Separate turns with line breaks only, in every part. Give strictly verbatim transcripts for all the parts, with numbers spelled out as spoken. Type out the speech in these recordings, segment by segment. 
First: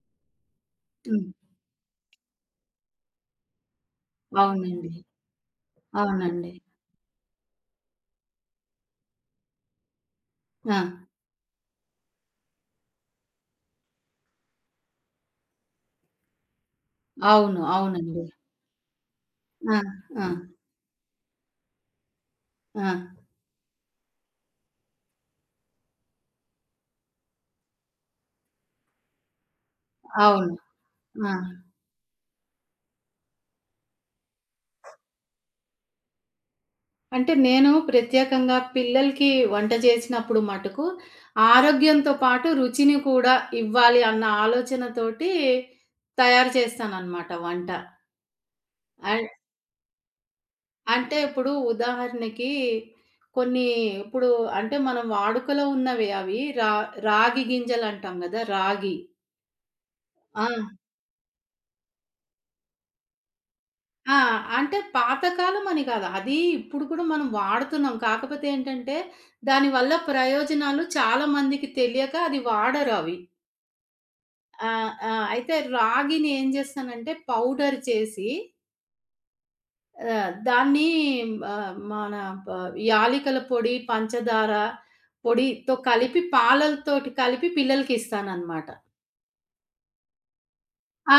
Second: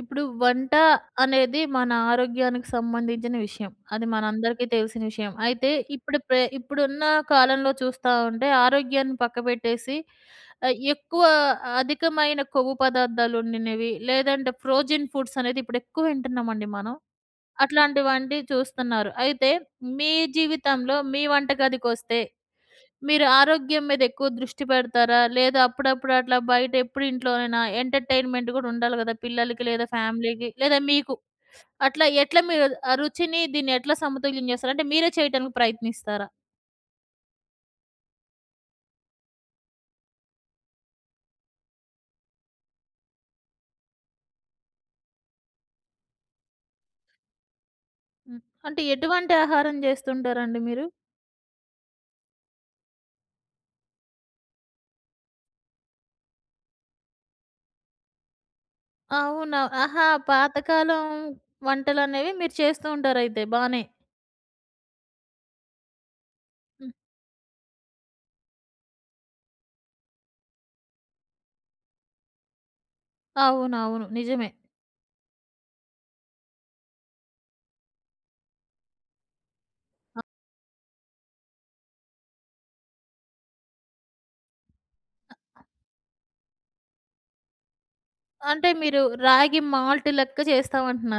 ఇప్పుడు వంట
హ్మ్.
అనేది మన ఆరోగ్యానికి సంబంధించిన విషయం. అది మనందరికీ
అవునండి.
తెలిసిన విషయం. అయితే ఇప్పుడు ప్రే
అవునండి.
ఇప్పుడున్న కాలంలో చూస్తా ఉంటే ఆరోగ్యాన్ని పక్కబెట్టేసి ఆహ్,
ఆ!
ఎక్కువ అధికమైన కొవ్వు పదార్థాలు ఉండినవి లేదంటే ఫ్రోజెన్ ఫుడ్స్ అనేది ఇప్పుడు ఎక్కువ వింటున్నామండి మనం.
అవును. అవునండి.
అట్లాంటివంటి చూస్తున్నారు. అయితే
ఆ!
మీ
ఆ!
జీవితంలో మీ వంటగదికొస్తే
ఆ!
మీరు ఆరోగ్యం మీద ఎక్కువ దృష్టి పెడతారా? లేదా అప్పుడప్పుడు అట్లా బయట ఎప్పుడు ఇంట్లోనేనా? ఎంటర్‌టైన్‌మెంట్ గూడా ఉండాలి గదా! పిల్లలకి లేదా ఫ్యామిలీకి
అవును.
లేదా మీకు.
ఆ!
అట్లా ఎట్లా మీరు ఆ రుచిని దీన్ని ఎట్లా సమతుల్యం జేస్తారు? అంటే మీరే చేయటానికి ప్రయత్నిస్తారా?
అంటే నేను ప్రత్యేకంగా పిల్లలకి వంట చేసినప్పుడు మటుకు ఆరోగ్యంతో పాటు రుచిని కూడా ఇవ్వాలి అన్న ఆలోచనతోటి తయారు చేస్తాననమాట వంట.
హ్మ్. అంటే
అన్
ఎటువంటి ఆహారం జేస్తుంటారండి మీరు?
అంటే ఇప్పుడు ఉదాహరణకి కొన్ని ఇప్పుడు అంటే మనం వాడుకలో ఉన్నవి అవి రా రాగి గింజలంటాం గదా! రాగి.
అవునా? ఆహా!
ఆ!
పాతకాలం వంటలనేవి మీరు చేస్తూ ఉంటారైతే బానే.
ఆ! అంటే పాతకాలం అని కాదు. అది ఇప్పుడు
హ్మ్.
కూడా మనం వాడుతున్నాం. కాకపోతే ఏంటంటే, దానివల్ల ప్రయోజనాలు చాలా మందికి తెలియక అది వాడరవి.
అవునవును. నిజమే.
ఆ! ఆ! అయితే రాగిని ఏం చేస్తానంటే, పౌడర్ చేసి
అ
ఆహ్, దాన్ని ఆహ్, మన ప యాలికల పొడి, పంచదార పొడితో కలిపి పాలలతోటి కలిపి పిల్లలకి ఇస్తానన్నమాట.
అంటే మీరు రాగి మాల్ట్ లెక్క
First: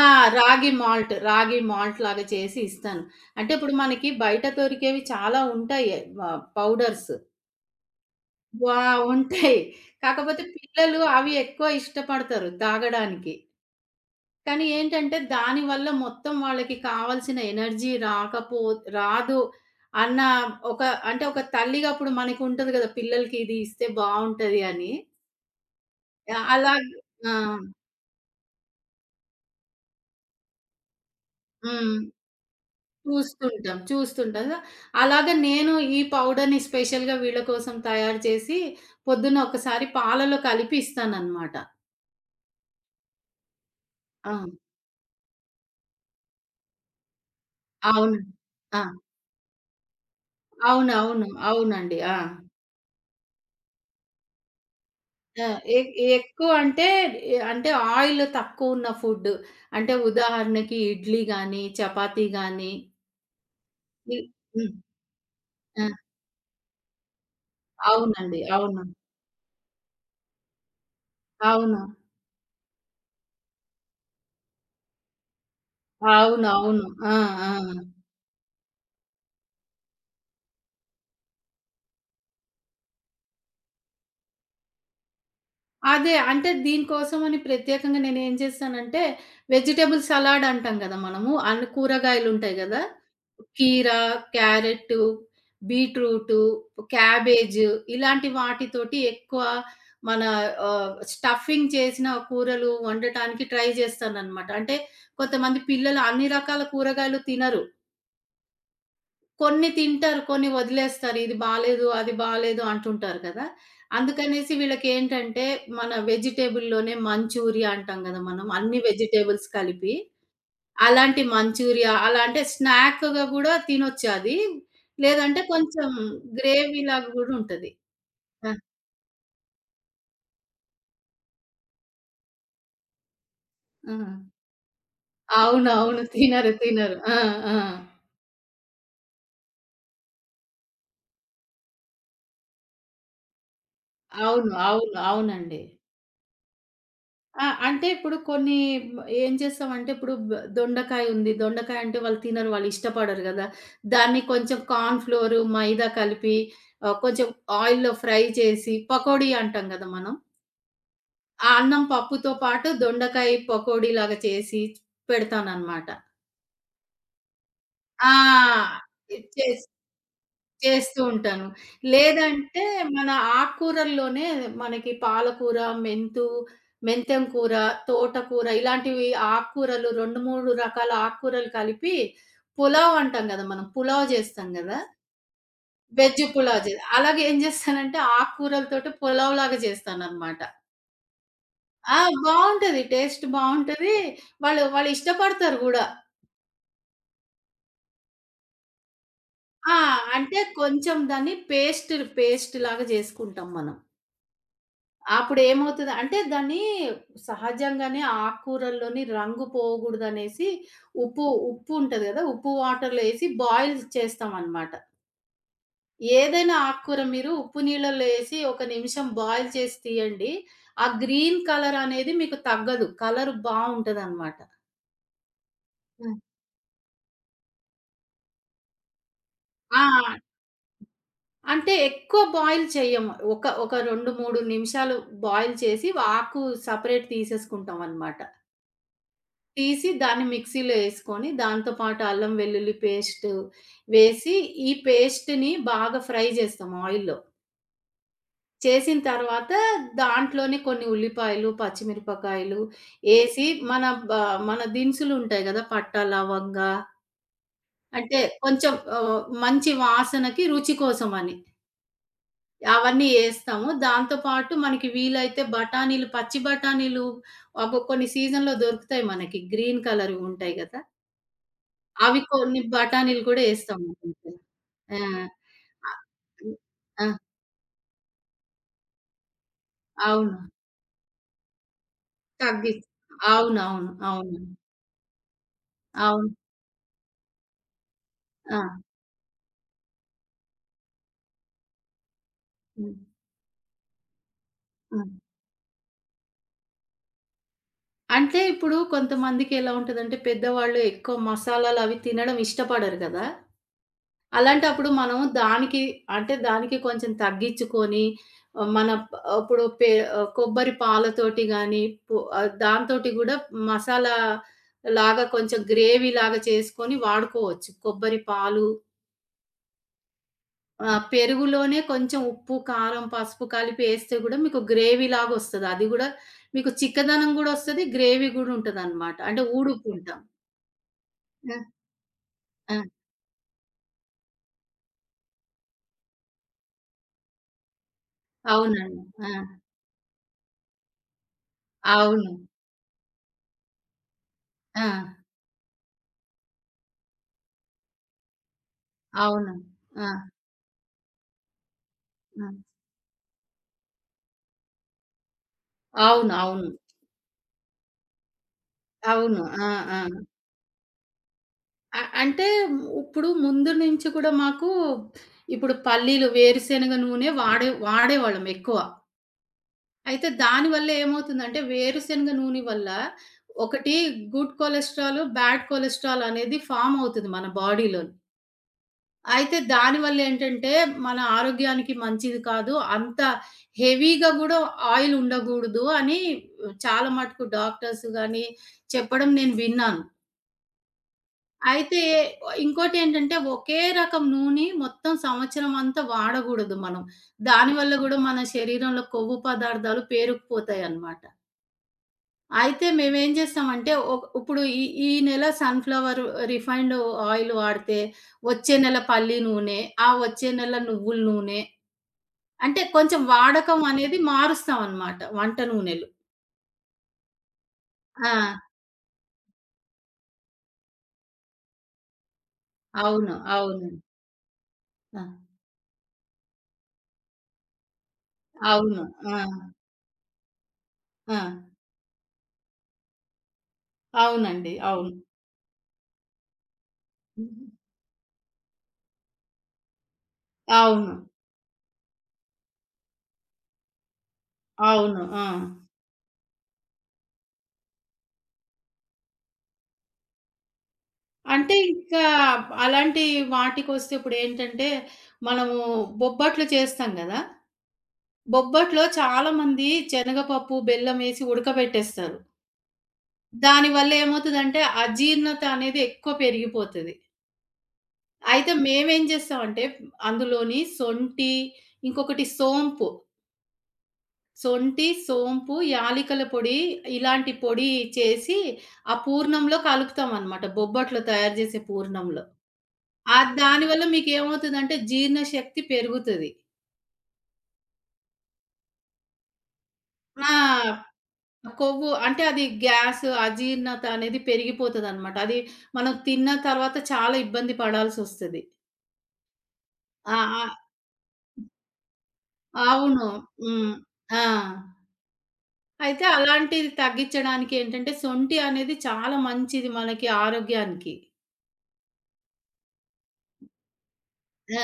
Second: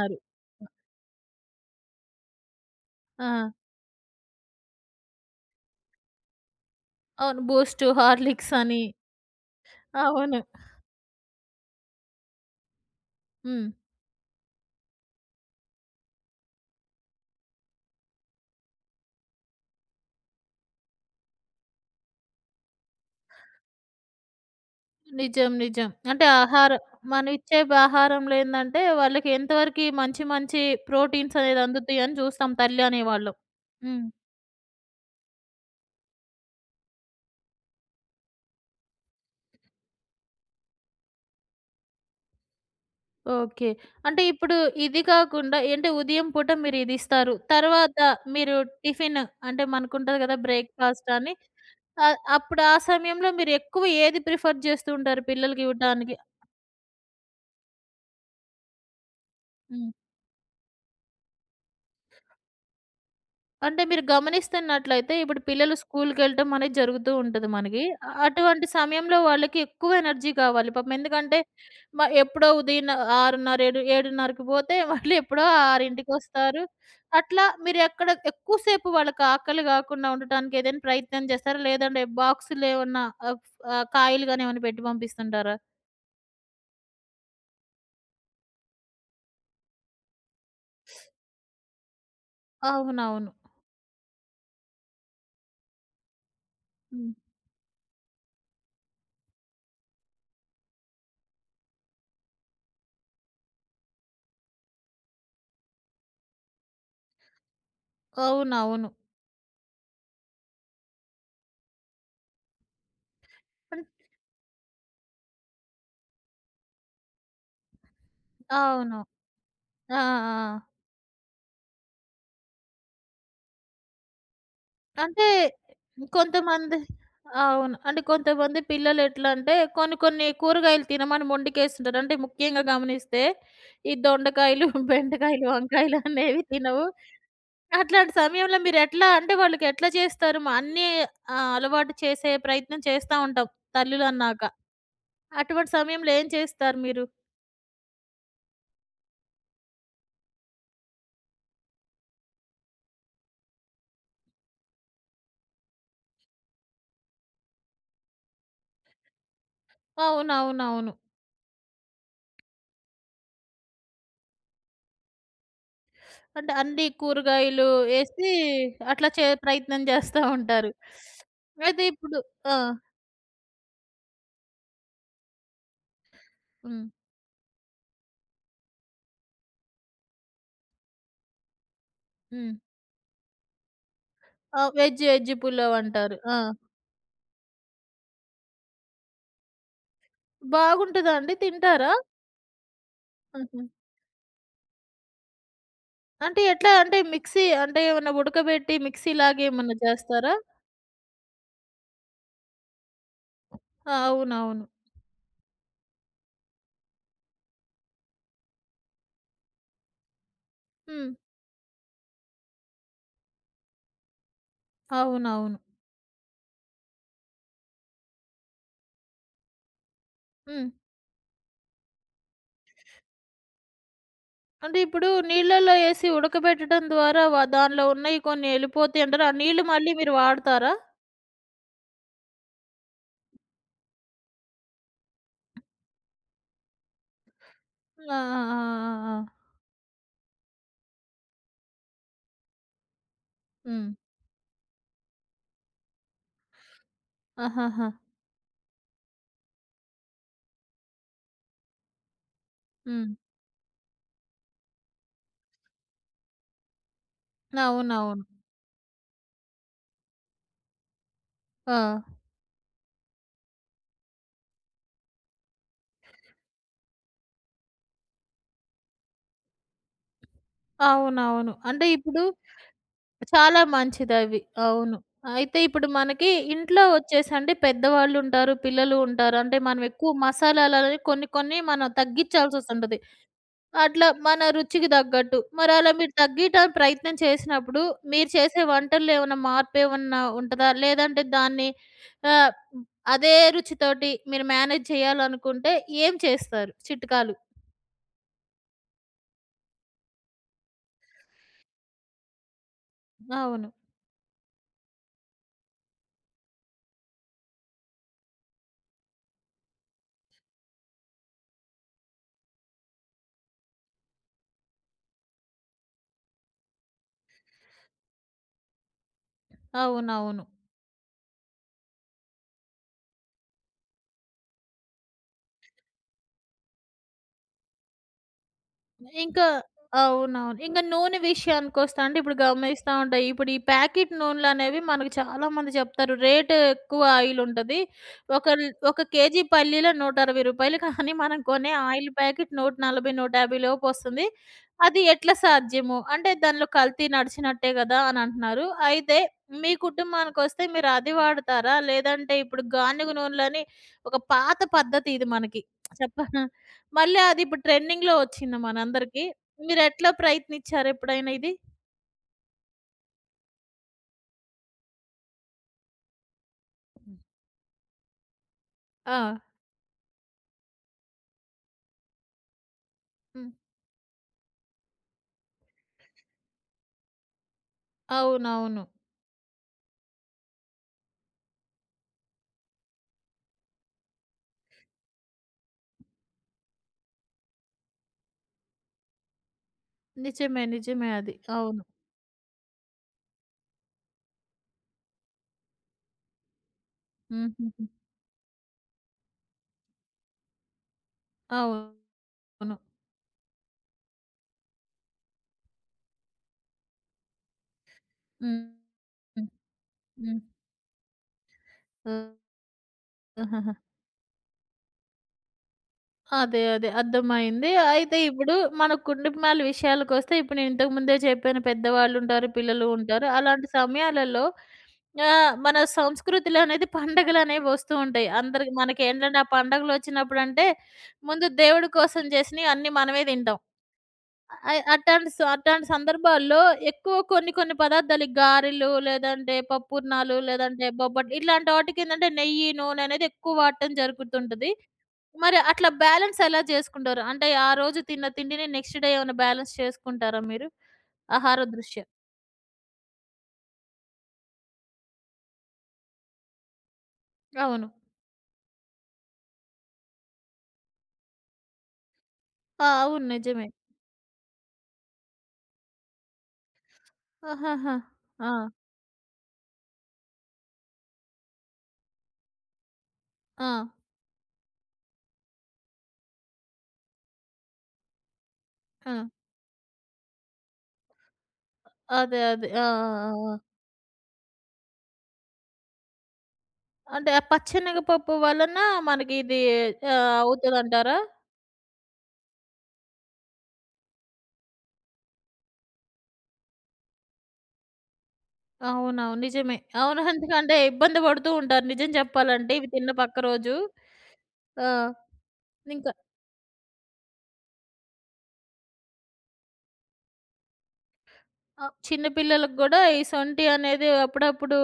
ఆ! రాగి మాల్ట్, రాగి మాల్ట్ లాగా చేసి ఇస్తాను. అంటే
ఆ!
ఇప్పుడు మనకి బయట దొరికేవి చాలా ఉంటాయి. వ పౌడర్స్.
అవును. బూస్టు, హార్లిక్స్ అని.
వావ్! ఉంటాయి.
అవును.
కాకపోతే పిల్లలు అవి ఎక్కువ ఇష్టపడతారు తాగడానికి.
హ్మ్.
కానీ ఏంటంటే, దానివల్ల మొత్తం వాళ్ళకి కావాల్సిన ఎనర్జీ రాకపో రాదు అన్న ఒక అంటే ఒక తల్లిగా అప్పుడు మనకుంటది గదా! పిల్లలకి ఇది ఇస్తే బావుంటది అని.
నిజం. నిజం. అంటే
ఆహ్, అలా
ఆహారం మనం
ఆ!
ఇచ్చే ఆహారంలో ఏందంటే, వాళ్ళకి ఎంతవరకి మంచి మంచి ప్రోటీన్స్ అనేది
హ్మ్.
అందుతాయి అని చూస్తాం తల్లి అనేవాళ్ళు.
చూస్తుంటాం.
హ్మ్.
చూస్తుంటాం. అలాగే నేను ఈ పౌడర్‌ని స్పెషల్‌గా వీళ్ళ కోసం తయారు చేసి పొద్దున్న ఒకసారి పాలలో కలిపి ఇస్తానన్నమాట.
ఓకే. అంటే
ఆ!
ఇప్పుడు ఇది కాకుండా ఏంటే ఉదయం పూట మీరు ఇది ఇస్తారు. తర్వాత
అవును.
మీరు
ఆ!
టిఫిన్ అంటే మనకుంటది కదా! బ్రేక్‌ఫాస్ట్
అవునవును.
అని.
అవునండి. ఆ!
ఆహ్, అప్పుడు ఆ సమయంలో మీరు ఎక్కువ ఏది ప్రిఫర్ చేస్తూ ఉంటారు
ఆ!
పిల్లలకి
ఎ
ఇవ్వటానికి?
ఎక్కువ అంటే ఎ- అంటే ఆయిల్ తక్కువున్న ఫుడ్.
హ్మ్.
అంటే ఉదాహరణకి ఇడ్లీ గాని, చపాతీ గాని
అంటే మీరు
ఇ హ్మ్.
గమనిస్తున్నట్లయితే ఇప్పుడు పిల్లలు
ఆ!
స్కూల్‌కెళ్ళటం అనేది జరుగుతూ ఉంటది మనకి. అ-
అవునండి.
అటువంటి
అవును.
సమయంలో వాళ్ళకి ఎక్కువ ఎనర్జీ కావాలి. పాపం ఎందుకంటే
అవును.
మ ఎప్పుడో ఉదయం ఆరున్నర ఏడు 7:30కి పోతే వాళ్ళు ఎప్పుడో 6:00కి
అవునవును. ఆ!
అట్లా
ఆ!
మీరు ఎక్కడ ఎక్కువ సేపు వాళ్ళకి ఆకలి కాకుండా ఉండటానికి ఏదైనా ప్రయత్నం చేస్తారా? లేదంటే బాక్సులు ఏమన్నా ఆహ్, ఆహ్, కాయలు గాని ఏమన్నా పెట్టి పంపిస్తుంటారా?
అదే. అంటే దీనికోసమని ప్రత్యేకంగా నేనేం చేశానంటే, వెజిటబుల్ సలాడ్ అంటాం గదా! మనము. అన్ని కూరగాయలుంటాయి గదా!
అవునవును.
కీర, క్యారెట్టు, బీట్రూటు,
హ్మ్.
క్యాబేజు ఇలాంటి వాటితోటి ఎక్కువ మన ఆహ్, స్టఫింగ్ చేసిన కూరలు వండటానికి ట్రై చేస్తాననమాట. అంటే కొంతమంది పిల్లలు అన్ని రకాల కూరగాయలు తినరు.
అవునవును.
కొన్ని తింటారు. కొన్ని వదిలేస్తారు. ఇది బాలేదు, అది బాలేదు అంటుంటారు కదా!
అన్
అందుకనేసి వీళ్ళకేంటంటే మన వెజిటబుల్‌లోనే మంచూరియా అంటాం గదా! మనం. అన్ని
అవును.
వెజిటబుల్స్ కలిపి
ఆ! ఆ! ఆ!
అలాంటి మంచూరియా అలా అంటే స్నాక్‌గా గూడా తినొచ్చది.
అంటే
లేదంటే కొంచెం
కొంతమంది
గ్రేవీ లాగా గూడా ఉంటది.
అవును. అంటే
ఆ!
కొంతమంది పిల్లలెట్లంటే కొన్ని కొన్ని కూరగాయలు తినమని మొండికేస్తుంటారు. అంటే ముఖ్యంగా గమనిస్తే
ఆ!
ఈ దొండకాయలు, బెండకాయలు, వంకాయలు
అవునవును.
అనేవి
తినరు.
తినవు.
తినరు. ఆ! ఆ!
అట్లాంటి సమయంలో మీరెట్లా అంటే వాళ్ళకెట్లా చేస్తారు? మ అన్నీ ఆహ్, అలవాటు చేసే ప్రయత్నం చేస్తా ఉంటాం తల్లులన్నాక.
అవును. అవును. అవునండి.
అటువంటి సమయంలో ఏం చేస్తారు మీరు?
ఆ! అంటే ఇప్పుడు కొన్ని మ్ ఏం చేస్తామంటే ఇప్పుడు బ్ దొండకాయ ఉంది. దొండకాయ అంటే వాళ్ళు తినరు. వాళ్ళు ఇష్టపడరు గదా! దాన్ని కొంచెం కార్న్ ఫ్లోర్, మైదా కలిపి ఆహ్, కొంచెం ఆయిల్‌లో ఫ్రై చేసి పకోడీ అంటాం గదా! మనం.
అవునవునవును.
ఆ అన్నం పప్పుతో పాటు దొండకాయ పకోడీ లాగా చేసి పెడతాననమాట.
అంటే అన్ని కూరగాయలు ఏసి
ఆ!
అట్లా చే
ఇచ్చేసి
ప్రయత్నం చేస్తా ఉంటారు.
చేస్తూ ఉంటాను.
అయితే ఇప్పుడు ఆ!
లేదంటే మన ఆకుకూరల్లోనే మనకి పాలకూర, మెంతు,
హ్మ్.
మెంతెం కూర, తోటకూర ఇలాంటివి ఆకుకూరలు రెండు, మూడు రకాల ఆకుకూరలు కలిపి
హ్మ్.
పులావ్ అంటాం గదా! మనం పులావ్ జేస్తాం
ఆ!
గదా!
వెజ్ ఎజ్ పులావ్ అంటారు.
వెజ్
ఆ!
పులావ్ జే అలాగే ఏం జేస్తానంటే ఆకుకూరలతోటి పులావ్‌లాగా జేస్తాననమాట.
బాగుంటదా అండి? తింటారా?
ఆ! బావుంటది. టేస్ట్
హుహు.
బావుంటది. వాళ్ళు వాళ్ళు ఇష్టపడతారు గూడా.
అంటే ఎట్లా అంటే మిక్సీ అంటే ఏమన్నా ఉడకబెట్టి మిక్సీలాగా ఏమన్నా
ఆ!
చేస్తారా?
అంటే కొంచెం దాన్ని పేస్ట్ పేస్ట్‌లాగా జేసుకుంటాం మనం.
ఆ! అవునవును.
అప్పుడేమవుతది అంటే దాన్ని సహజంగానే ఆకుకూరల్లోని రంగు పోగూడదనేసి
హ్మ్.
ఉప్పు ఉప్పు ఉంటది గదా! ఉప్పు వాటర్‌లో ఏసి బాయిల్ చేస్తామనమాట.
అవునవును.
ఏదైనా ఆకుకూర మీరు ఉప్పు నీళ్ళల్లో ఏసి ఒక నిమిషం బాయిల్ చేసి తీయండి.
హ్మ్.
ఆ గ్రీన్ కలర్ అనేది మీకు తగ్గదు. కలర్ బావుంటదనమాట.
అంటే ఇప్పుడు నీళ్ళలో ఏసి
హ్మ్.
ఉడకబెట్టడం ద్వారా వ దానిలో ఉన్నయి కొన్ని ఎళ్ళిపోతాయి అంటారు. ఆ నీళ్ళు
ఆ!
మళ్ళీ మీరు వాడతారా?
అంటే ఎక్కువ బాయిల్ చెయ్యము. ఒక ఒక రెండు, మూడు నిమిషాలు బాయిల్ చేసి ఆకు సెపరేట్
ఆ!
తీసేసుకుంటామనమాట.
ఆ! ఆ! ఆ! ఆ!
తీసి దాన్ని మిక్సీలో యేసుకొని, దాంతో పాటు అల్లం వెల్లుల్లి పేస్టు
హ్మ్.
వేసి, ఈ పేస్ట్‌ని బాగా ఫ్రై జేస్తాం ఆయిల్‌లో.
ఆహాహా!
చేసిన తర్వాత దాంట్లోనే కొన్ని ఉల్లిపాయలు, పచ్చిమిరపకాయలు
హ్మ్.
యేసి, మన బ మన దినుసులుంటాయి గదా! పట్టా, లవంగ
అవునవును.
అంటే కొంచెం ఆహ్, మంచి వాసనకి, రుచి కోసమని.
ఆ!
అవన్నీ యేస్తాము. దాంతో పాటు మనకి వీలైతే బఠానీలు, పచ్చి బఠానీలు అబ్బో! కొన్ని సీజన్‌లో దొరుకుతాయి మనకి. గ్రీన్ కలర్‌వి ఉంటాయి గదా!
అవునవును. అంటే
అవి
ఇప్పుడు
కొన్ని బఠానీలు కూడా
చాలా
ఏస్తాము కొంచెం.
మంచిదవి. అవును.
ఆ!
అయితే ఇప్పుడు
అ
మనకి
హ్మ్.
ఇంట్లో
ఆ!
వచ్చేసి అంటే పెద్దవాళ్ళుంటారు, పిల్లలు ఉంటారు. అంటే మనం ఎక్కువ
అవును.
మసాలాలనేవి కొన్ని కొన్ని మనం
తగ్గిస్
తగ్గిచ్చాల్సొస్తుంటది.
అవునవును.
అట్లా
అవును.
మన రుచికి తగ్గట్టు. మరి అలా మీరు
అవును.
తగ్గియటానికి ప్రయత్నం చేసినప్పుడు మీరు చేసే
ఆ!
వంటల్లో ఏమైనా మార్పు ఏమన్నా మార్పేమన్నా ఉంటదా? లేదంటే దాన్ని ఆహ్,
హ్మ్.
అదే రుచితోటి మీరు మేనేజ్
హ్మ్.
చేయాలనుకుంటే ఏం చేస్తారు చిట్కాలు?
అంటే ఇప్పుడు కొంతమందికి ఎలా ఉంటదంటే పెద్దవాళ్ళు ఎక్కువ మసాలాలవి తినడం ఇష్టపడరు గదా!
అవును.
అలాంటప్పుడు మనం దానికి అంటే దానికి కొంచెం తగ్గించుకొని ఆహ్, మన ప్ ఇప్పుడు పె ఆహ్, కొబ్బరి పాలతోటి గాని, పొ ఆహ్, దాంతోటి గూడా మసాలా లాగా కొంచెం గ్రేవీలాగా చేసుకొని వాడుకోవచ్చు. కొబ్బరి పాలు
అవునవును.
ఆహ్, పెరుగులోనే కొంచెం ఉప్పు, కారం, పసుపు కలిపి ఏస్తే గూడా మీకు గ్రేవీలాగా ఒస్తది. అది గూడా మీకు చిక్కదనం గూడా ఒస్తది. గ్రేవీ గూడా ఉంటదనమాట. అంటే
ఇంకా
ఊడుపుంటాం.
అవునవును. ఇంక నూనె
ఆ!
విషయానికొస్తే అంటే ఇప్పుడు
ఆ!
గమనిస్తా ఉంటా. ఇప్పుడు ఈ ప్యాకెట్ నూనెలనేవి మనకు చాలా మంది చెప్తారు. రేట్ ఎక్కువ ఆయిల్ ఉంటది. ఒక ల్
అవునండి.
ఒక
ఆ!
కేజీ పల్లీలో రూ. నూట అరవై కానీ మనం కొనే ఆయిల్
అవును.
ప్యాకెట్ నూట నలభై, నూట యాభై లోపొస్తుంది.
ఆ!
అది ఎట్లా సాధ్యము? అంటే దానిలో కల్తీ నడిచినట్టే గదా! అని అంటున్నారు. అయితే
అవును.
మీ
ఆ!
కుటుంబానికొస్తే మీరు అది వాడతారా? లేదంటే
ఆ!
ఇప్పుడు గానుగ నూనెలని ఒక పాత పద్ధతి ఇది మనకి. చెప్ప
అవును. అవును.
మళ్ళీ అది ఇప్పుడు ట్రెండింగ్‌లో వచ్చింది మనందరికీ.
అవును. ఆ! ఆ!
మీరెట్లా ప్రయత్నిచ్చారా ఎప్పుడైనా ఇది?
అ అంటే ఇప్పుడు ముందు నుంచి కూడా మాకు ఇప్పుడు పల్లీలు, వేరుశెనగ నూనె వాడే వాడేవాళ్ళం ఎక్కువ.
ఆ!
అయితే దానివల్ల ఏమవుతుందంటే వేరుశెనగ నూనె వల్ల
హ్మ్.
ఒకటి గుడ్ కొలెస్ట్రాల్, బ్యాడ్ కొలెస్ట్రాల్ అనేది ఫార్మ్ అవుతది మన బాడీలోని.
అవునవును.
అయితే దానివల్ల ఏంటంటే మన ఆరోగ్యానికి మంచిది కాదు. అంత హెవీగా గూడా ఆయిల్ ఉండగూడదు అని చాలా మటుకు డాక్టర్స్ గాని చెప్పడం నేను విన్నాను.
నిజమే. నిజమే అది. అవును.
అయితే ఇంకోటేంటంటే ఒకే రకం నూనె మొత్తం సంవత్సరం అంతా వాడగూడదు మనం.
హుహుహు.
దానివల్ల గూడా మన శరీరంలో కొవ్వు పదార్థాలు పేరుకుపోతాయన్నమాట.
అవును.
అయితే మేమేం జేస్తామంటే ఒక్ ఇప్పుడు ఈ ఈ నెల సన్‌ఫ్లవర్ రిఫైన్డ్ ఆయిల్ వాడితే,
హ్మ్.
వచ్చే నెల పల్లి
హ్మ్.
నూనె, ఆ
హ్మ్.
వచ్చే నెల నువ్వుల నూనె అంటే కొంచెం
ఆహాహా!
వాడకం అనేది మారుస్తామన్నమాట వంట నూనెలు.
అదే. అదే. అర్థమైంది. అయితే
ఆ!
ఇప్పుడు మన కుటుంబాల విషయాలకొస్తే ఇప్పుడు నేను ఇంతకు ముందే చెప్పాను పెద్దవాళ్ళుంటారు, పిల్లలు ఉంటారు.
అవును.
అలాంటి
అవును.
సమయాలలో
ఆ!
ఆహ్, మన సంస్కృతిలోనేది పండగలనేవి వస్తూ ఉంటాయి. అందరికి
అవును. ఆ!
మనకేంటంటే ఆ పండగలొచ్చినప్పుడంటే
ఆ!
ముందు దేవుడి కోసం చేసినయి అన్నీ మనమే తింటాం.
అవునండి.
అయ్
అవును.
అట్టాంటి స అట్టాంటి సందర్భాల్లో ఎక్కువ కొన్ని కొన్ని పదార్థాలు ఈ గారెలు, లేదంటే పప్పుర్నాలు, లేదంటే
అవును.
బొబ్బట్లు ఇట్లాంటి వాటికేందంటే నెయ్యి, నూనె అనేది ఎక్కువ వాడటం జరుగుతుంటది.
అవును. ఆ!
మరి అట్లా బ్యాలెన్స్ ఎలా చేసుకుంటారు? అంటే ఆ రోజు తిన్న తిండిని నెక్స్ట్ డే ఏమైనా బ్యాలెన్స్ చేసుకుంటారా మీరు? ఆహార
అంటే
దృష్ట్యా.
ఇంకా అలాంటి వాటికొస్తే ఇప్పుడేంటంటే, మనము బొబ్బట్లు చేస్తాం గదా!
అవును.
బొబ్బట్లో చాలామంది శనగపప్పు, బెల్లమేసి ఉడకబెట్టేస్తారు.
ఆ! అవును. నిజమే.
దానివల్ల ఏమవుతదంటే, అజీర్ణత అనేది ఎక్కువ పెరిగిపోతది.
ఆహాహా! ఆ!
అయితే మేమేం చేస్తామంటే, అందులోని సొంటి, ఇంకొకటి సోంపు,
ఆ!
సొంటి, సోంపు, యాలికల పొడి ఇలాంటి పొడి చేసి,
ఆ!
ఆ పూర్ణంలో కలుపుతామనమాట. బొబ్బట్లు తయారు చేసే
అదే.
పూర్ణంలో.
అదే. ఆ! ఆ!
ఆ!
ఆ!
దానివల్ల మీకేమవుతదంటే జీర్ణశక్తి పెరుగుతది.
అంటే ఆ పచ్చెనగపప్పు వలన మనకి ఇది ఆహ్,
ఆ!
అవుతదంటారా?
కొవ్వు అంటే అది గ్యాస్ అజీర్ణత అనేది పెరిగిపోతదనమాట. అది మనం తిన్న తర్వాత చాలా ఇబ్బంది పడాల్సొస్తది.
అవునవును. నిజమే. అవును.
ఆ! ఆ!
ఎందుకంటే ఇబ్బంది పడుతూ ఉంటారు నిజం చెప్పాలంటే ఇవి తిన్న
అవును.
పక్క రోజు.
హ్మ్. ఆ!
ఆ! ఇంక
అయితే అలాంటిది తగ్గించడానికి ఏంటంటే సొంఠి అనేది చాలా మంచిది మనకి ఆరోగ్యానికి.
ఆ! చిన్న పిల్లలకి గూడా ఈ సొంఠి అనేది అప్పుడప్పుడు
ఆ!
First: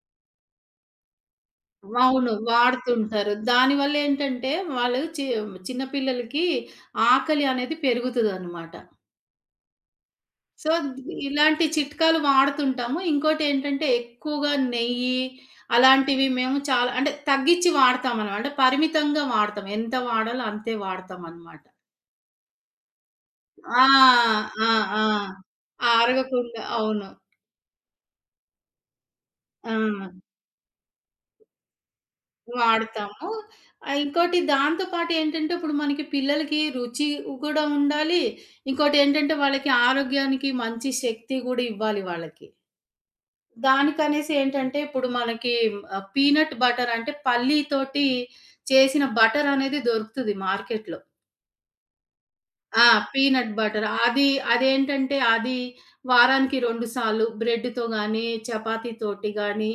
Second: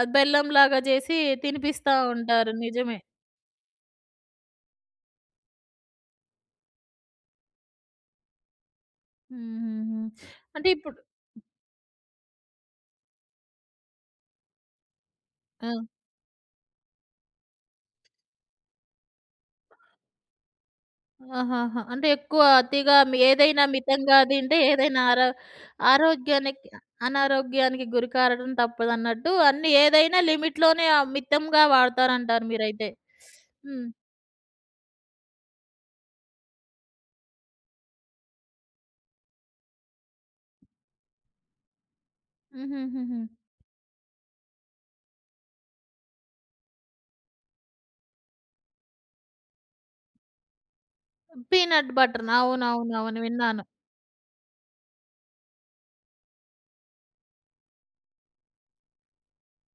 ఆహ్, బెల్లంలాగా చేసి తినిపిస్తా
అవును.
ఉంటారు. నిజమే.
వాడుతుంటారు. దానివల్ల ఏంటంటే వాళ్ళు చి చిన్న పిల్లలకి ఆకలి అనేది పెరుగుతదనమాట.
హుహుహు. అంటే
సో,
ఇప్పుడు
ఇలాంటి చిట్కాలు వాడుతుంటాము. ఇంకోటేంటంటే ఎక్కువగా నెయ్యి
ఆ!
అలాంటివి మేము చాలా అంటే తగ్గిచ్చి వాడతామనమాట. అంటే పరిమితంగా వాడతాం. ఎంత వాడాలో అంతే వాడతామనమాట.
ఆహాహా! అంటే ఎక్కువ అతిగా మి ఏదైనా
ఆ!
మితంగా తింటే
ఆ!
ఏదైనా ఆరో
ఆ! అరగకుండా
ఆరోగ్యానికి
అవును.
అనారోగ్యానికి గురి కారడం తప్పదన్నట్టు అన్నీ
ఆ!
ఏదైనా లిమిట్‌లోనే ఆహ్, మితంగా వాడతారంటారు మీరైతే.
వాడతాము.
హ్మ్.
ఆహ్, ఇంకోటి దాంతో పాటు ఏంటంటే ఇప్పుడు మనకి పిల్లలకి రుచి కూడా ఉండాలి. ఇంకోటేంటంటే వాళ్ళకి ఆరోగ్యానికి మంచి శక్తి గూడా ఇవ్వాలి వాళ్ళకి.
హుహుహుహు.
దానికనేసి ఏంటంటే, ఇప్పుడు మనకి ఆహ్, పీనట్ బటర్ అంటే పల్లితోటి చేసిన బటర్ అనేది దొరుకుతది మార్కెట్‌లో.
పీనట్ బటర్‌ని
ఆ!
అవునవునవును.
పీనట్
విన్నాను.
బటర్. అది అదేంటంటే, అది వారానికి రెండు సార్లు బ్రెడ్‌తో గానీ, చపాతీతోటి గానీ,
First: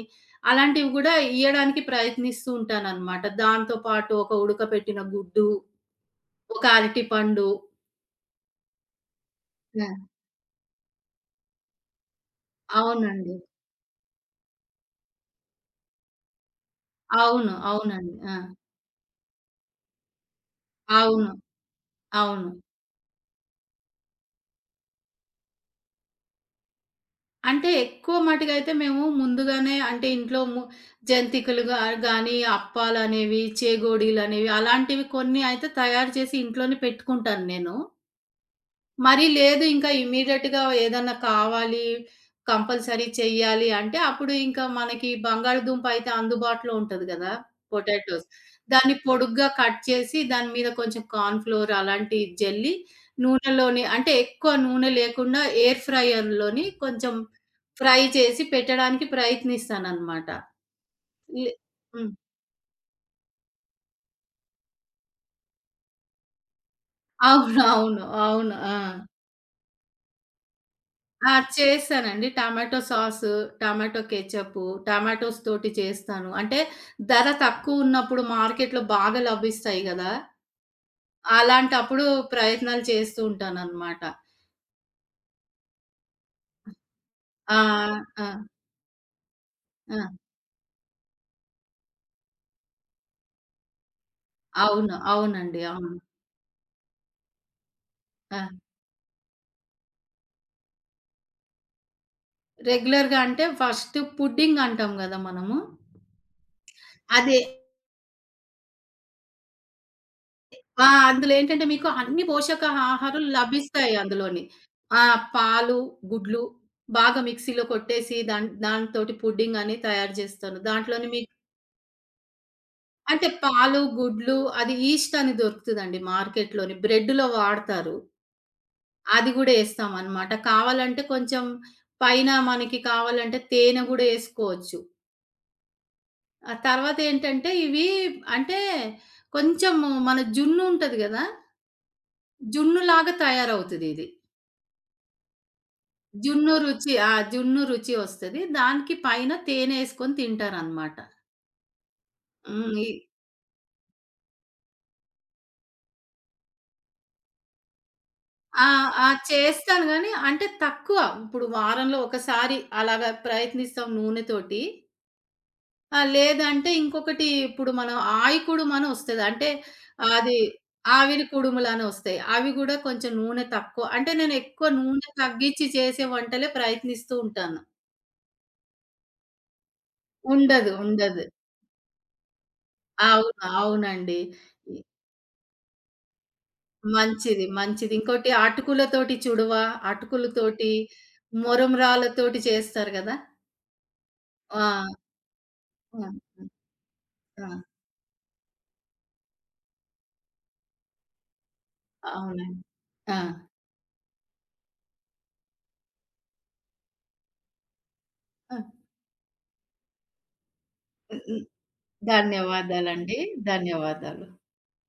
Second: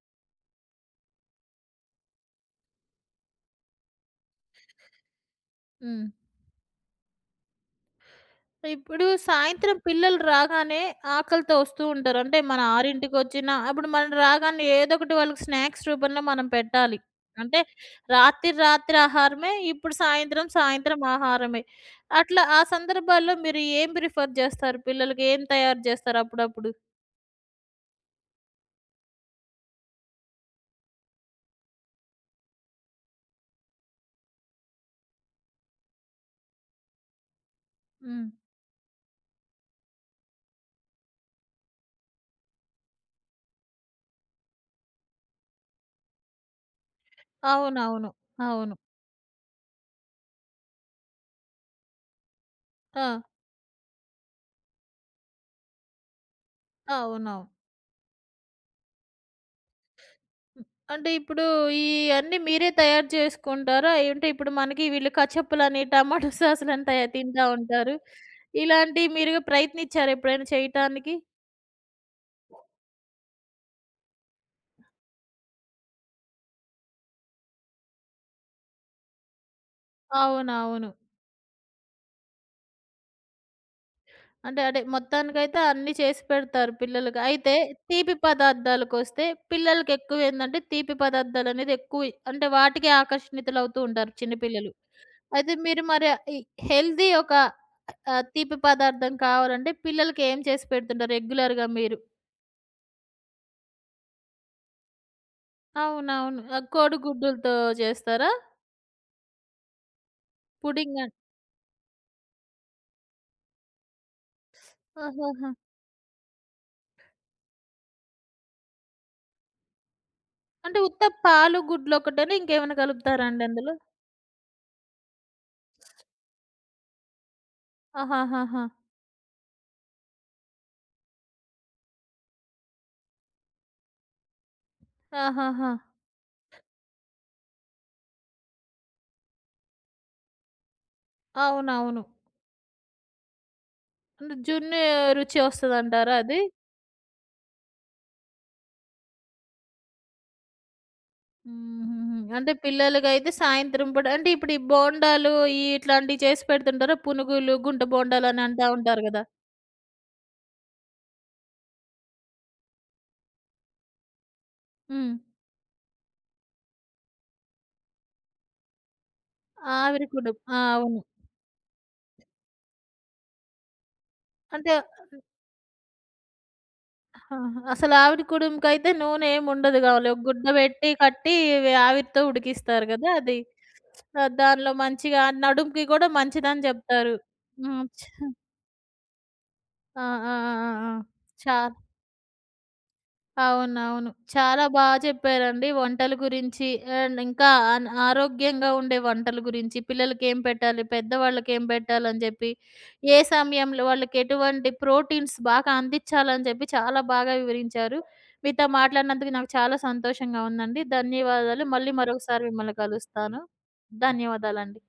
అలాంటివి గూడా ఇయ్యడానికి ప్రయత్నిస్తూ ఉంటాననమాట. దాంతో పాటు ఒక ఉడకపెట్టిన గుడ్డు,
హ్మ్.
ఒక అరటిపండు.
ఇప్పుడు సాయంత్రం
ఆ!
పిల్లలు రాగానే ఆకలితో వస్తూ ఉంటారు. అంటే మన
అవునండి.
6:00కొచ్చినా ఇప్పుడు మనం రాగానే ఏదో ఒకటి వాళ్ళకి స్నాక్స్ రూపంలో మనం పెట్టాలి.
అవును.
అంటే
అవునండి. ఆ!
రాత్రి రాత్రి ఆహారమే, ఇప్పుడు సాయంత్రం సాయంత్రం
అవును.
ఆహారమే. అట్లా
అవును.
ఆ సందర్భాల్లో మీరు ఏం ప్రిఫర్ జేస్తారు? పిల్లలకి ఏం తయారు జేస్తారు అప్పుడప్పుడు?
అంటే ఎక్కువ మటుకు అయితే మేము ముందుగానే అంటే ఇంట్లో ము జంతికలు గా గానీ, అప్పాలనేవి, చేగోడీలనేవి అలాంటివి కొన్ని అయితే తయారు చేసి ఇంట్లోనే పెట్టుకుంటాను నేను.
హ్మ్.
మరి లేదు ఇంకా ఇమ్మీడియేట్‌గా ఏదన్నా కావాలి, కంపల్సరీ చెయ్యాలి అంటే, అప్పుడు ఇంకా మనకి బంగాళదుంప అయితే అందుబాటులో ఉంటది గదా!
అవునవును.
పొటాటోస్.
అవును.
దాన్ని పొడుగ్గా కట్ చేసి, దాని మీద కొంచెం కార్న్ ఫ్లోర్ అలాంటియి జల్లి,
ఆ!
నూనెలోని అంటే ఎక్కువ నూనె లేకుండా ఎయిర్ ఫ్రైయర్‌లోని కొంచెం
అవునవును.
ఫ్రై చేసి పెట్టడానికి ప్రయత్నిస్తాననమాట.
అంటే ఇప్పుడు
లే
ఈ
హ్మ్.
అన్నీ మీరే తయారు చేసుకుంటారా? ఏంటి ఇప్పుడు మనకి వీళ్ళు కచప్పులని, టమాటో సాసులని తయా తింటా
అవును.
ఉంటారు.
అవును. అవును. ఆ!
ఇలాంటివి మీరు ప్రయత్నించారా ఎప్పుడైనా చేయటానికి?
ఆ! చేశానండి. Tomato sauce, tomato ketchup, tomatoes తోటి చేస్తాను. అంటే ధర తక్కువున్నప్పుడు మార్కెట్‌లో బాగా లభిస్తాయి గదా!
అవునవును.
అలాంటప్పుడు ప్రయత్నాలు చేస్తూ ఉంటాననమాట.
అంటే అదే మొత్తానికైతే అన్నీ చేసి పెడతారు పిల్లలకి. అయితే
ఆ!
తీపి
ఆ!
పదార్థాలకొస్తే
ఆ!
పిల్లలకెక్కువేందంటే తీపి పదార్థాలనేది ఎక్కువ అంటే వాటికి ఆకర్షితులవుతూ ఉంటారు చిన్న పిల్లలు.
అవును.
అయితే
అవునండి.
మీరు
అవును.
మరి ఈ హెల్తీ ఒక ఆహ్, తీపి
ఆ!
పదార్థం కావాలంటే పిల్లలకి ఏం చేసి పెడుతుంటారు రెగ్యులర్‌గా మీరు?
రెగ్యులర్‌గా అంటే ఫస్ట్ పుడ్డింగ్ అంటాం గదా! మనము.
అవునవును. ఆహ్,
అది
కోడిగుడ్డులతో చేస్తారా?
ఆ!
పుడింగ్ అన్
అందులో ఏంటంటే మీకు అన్ని పోషకాహారాలు లభిస్తాయి అందులోని. ఆ!
ఆహాహా!
పాలు, గుడ్లు బాగా మిక్సీలో కొట్టేసి దాన్ దానితోటి పుడ్డింగ్ అని తయారు చేస్తాను.
అంటే ఉత్త
దాంట్లోని మీకు
పాలు, గుడ్లు ఒకటేనా ఇంకేమైనా
అంటే
కలుపుతారా అండి అందులో?
పాలు, గుడ్లు అది ఈస్ట్ అని దొరుకుతదండి మార్కెట్‌లోని. బ్రెడ్‌లో వాడతారు.
ఆహాహాహా!
అది గూడా ఏస్తామనమాట. కావాలంటే కొంచెం పైన మనకి కావాలంటే తేనె గూడా ఏసుకోవచ్చు.
ఆహాహా!
ఆ తర్వాత ఏంటంటే ఇవి అంటే కొంచెం మన జున్ను ఉంటది గదా!
అవునవును.
జున్నులాగా తయారవుతదిది.
అంటే జున్ను రుచి వస్తదంటారా అది?
జున్ను రుచి. ఆ! జున్ను రుచి వస్తది. దానికి పైన తేనెసుకొని తింటారనమాట.
హుహుహు. అంటే
హ్మ్. ఈ
పిల్లలకైతే సాయంత్రం పూట అంటే ఇప్పుడు ఈ బోండాలు ఈ ఇట్లాంటివి చేసి పెడుతుంటారా? పునుగులు, గుంట బోండాలని అంటా
ఆ!
ఉంటారు
ఆ!
గదా!
చేస్తాను గానీ అంటే తక్కువ. ఇప్పుడు వారంలో ఒకసారి అలాగా ప్రయత్నిస్తాం నూనెతోటి.
హ్మ్.
ఆ! లేదంటే ఇంకొకటి ఇప్పుడు మనం ఆయి కుడుమనొస్తది. అంటే
ఆవిరి కుడుం.
అది
ఆ! అవును.
ఆవిరి కుడుములనొస్తాయి. అవి గూడా కొంచెం నూనె తక్కువ. అంటే నేను ఎక్కువ
అంటే
నూనె తగ్గించి చేసే వంటలే ప్రయత్నిస్తూ
ఆహా!
ఉంటాను.
అసలు ఆవిరి కుడుముకైతే నూనె ఏముండదు గావులే. ఒక గుడ్డ
ఉండదు.
పెట్టి
ఉండదు.
కట్టి వే ఆవిరితో ఉడికిస్తారు గదా! అది.
అవును. అవునండి.
ఆ! దానిలో మంచిగా నడుముకి గూడా మంచిదని జెప్తారు.
మంచిది.
హ్మ్.
మంచిది.
చ
ఇంకోటి అటుకులతోటి చుడవ,
ఆ! ఆ! ఆ!
అటుకులతోటి,
ఆ! ఆ! చా
మొరమరాళ్ళతోటి చేస్తారు గదా!
అవునవును. చాలా
ఆ!
బా చెప్పారండి
ఆ!
వంటల
హ్మ్.
గురించి. అండ్
ఆ!
ఇంకా అన్ ఆరోగ్యంగా ఉండే వంటల గురించి, పిల్లలకేం పెట్టాలి, పెద్దవాళ్ళకేం పెట్టాలని చెప్పి,
అవునండి.
ఏ
ఆ!
సమయంలో వాళ్ళకెటువంటి ప్రోటీన్స్ బాగా అందించాలని చెప్పి చాలా బాగా వివరించారు.
ఆ!
మీతో మాట్లాడినందుకు నాకు చాలా సంతోషంగా ఉందండి.
హ్మ్. హ్మ్.
ధన్యవాదాలు. మళ్ళీ మరొకసారి మిమ్మల్ని
ధన్యవాదాలండి.
కలుస్తాను.
ధన్యవాదాలు.
ధన్యవాదాలండి.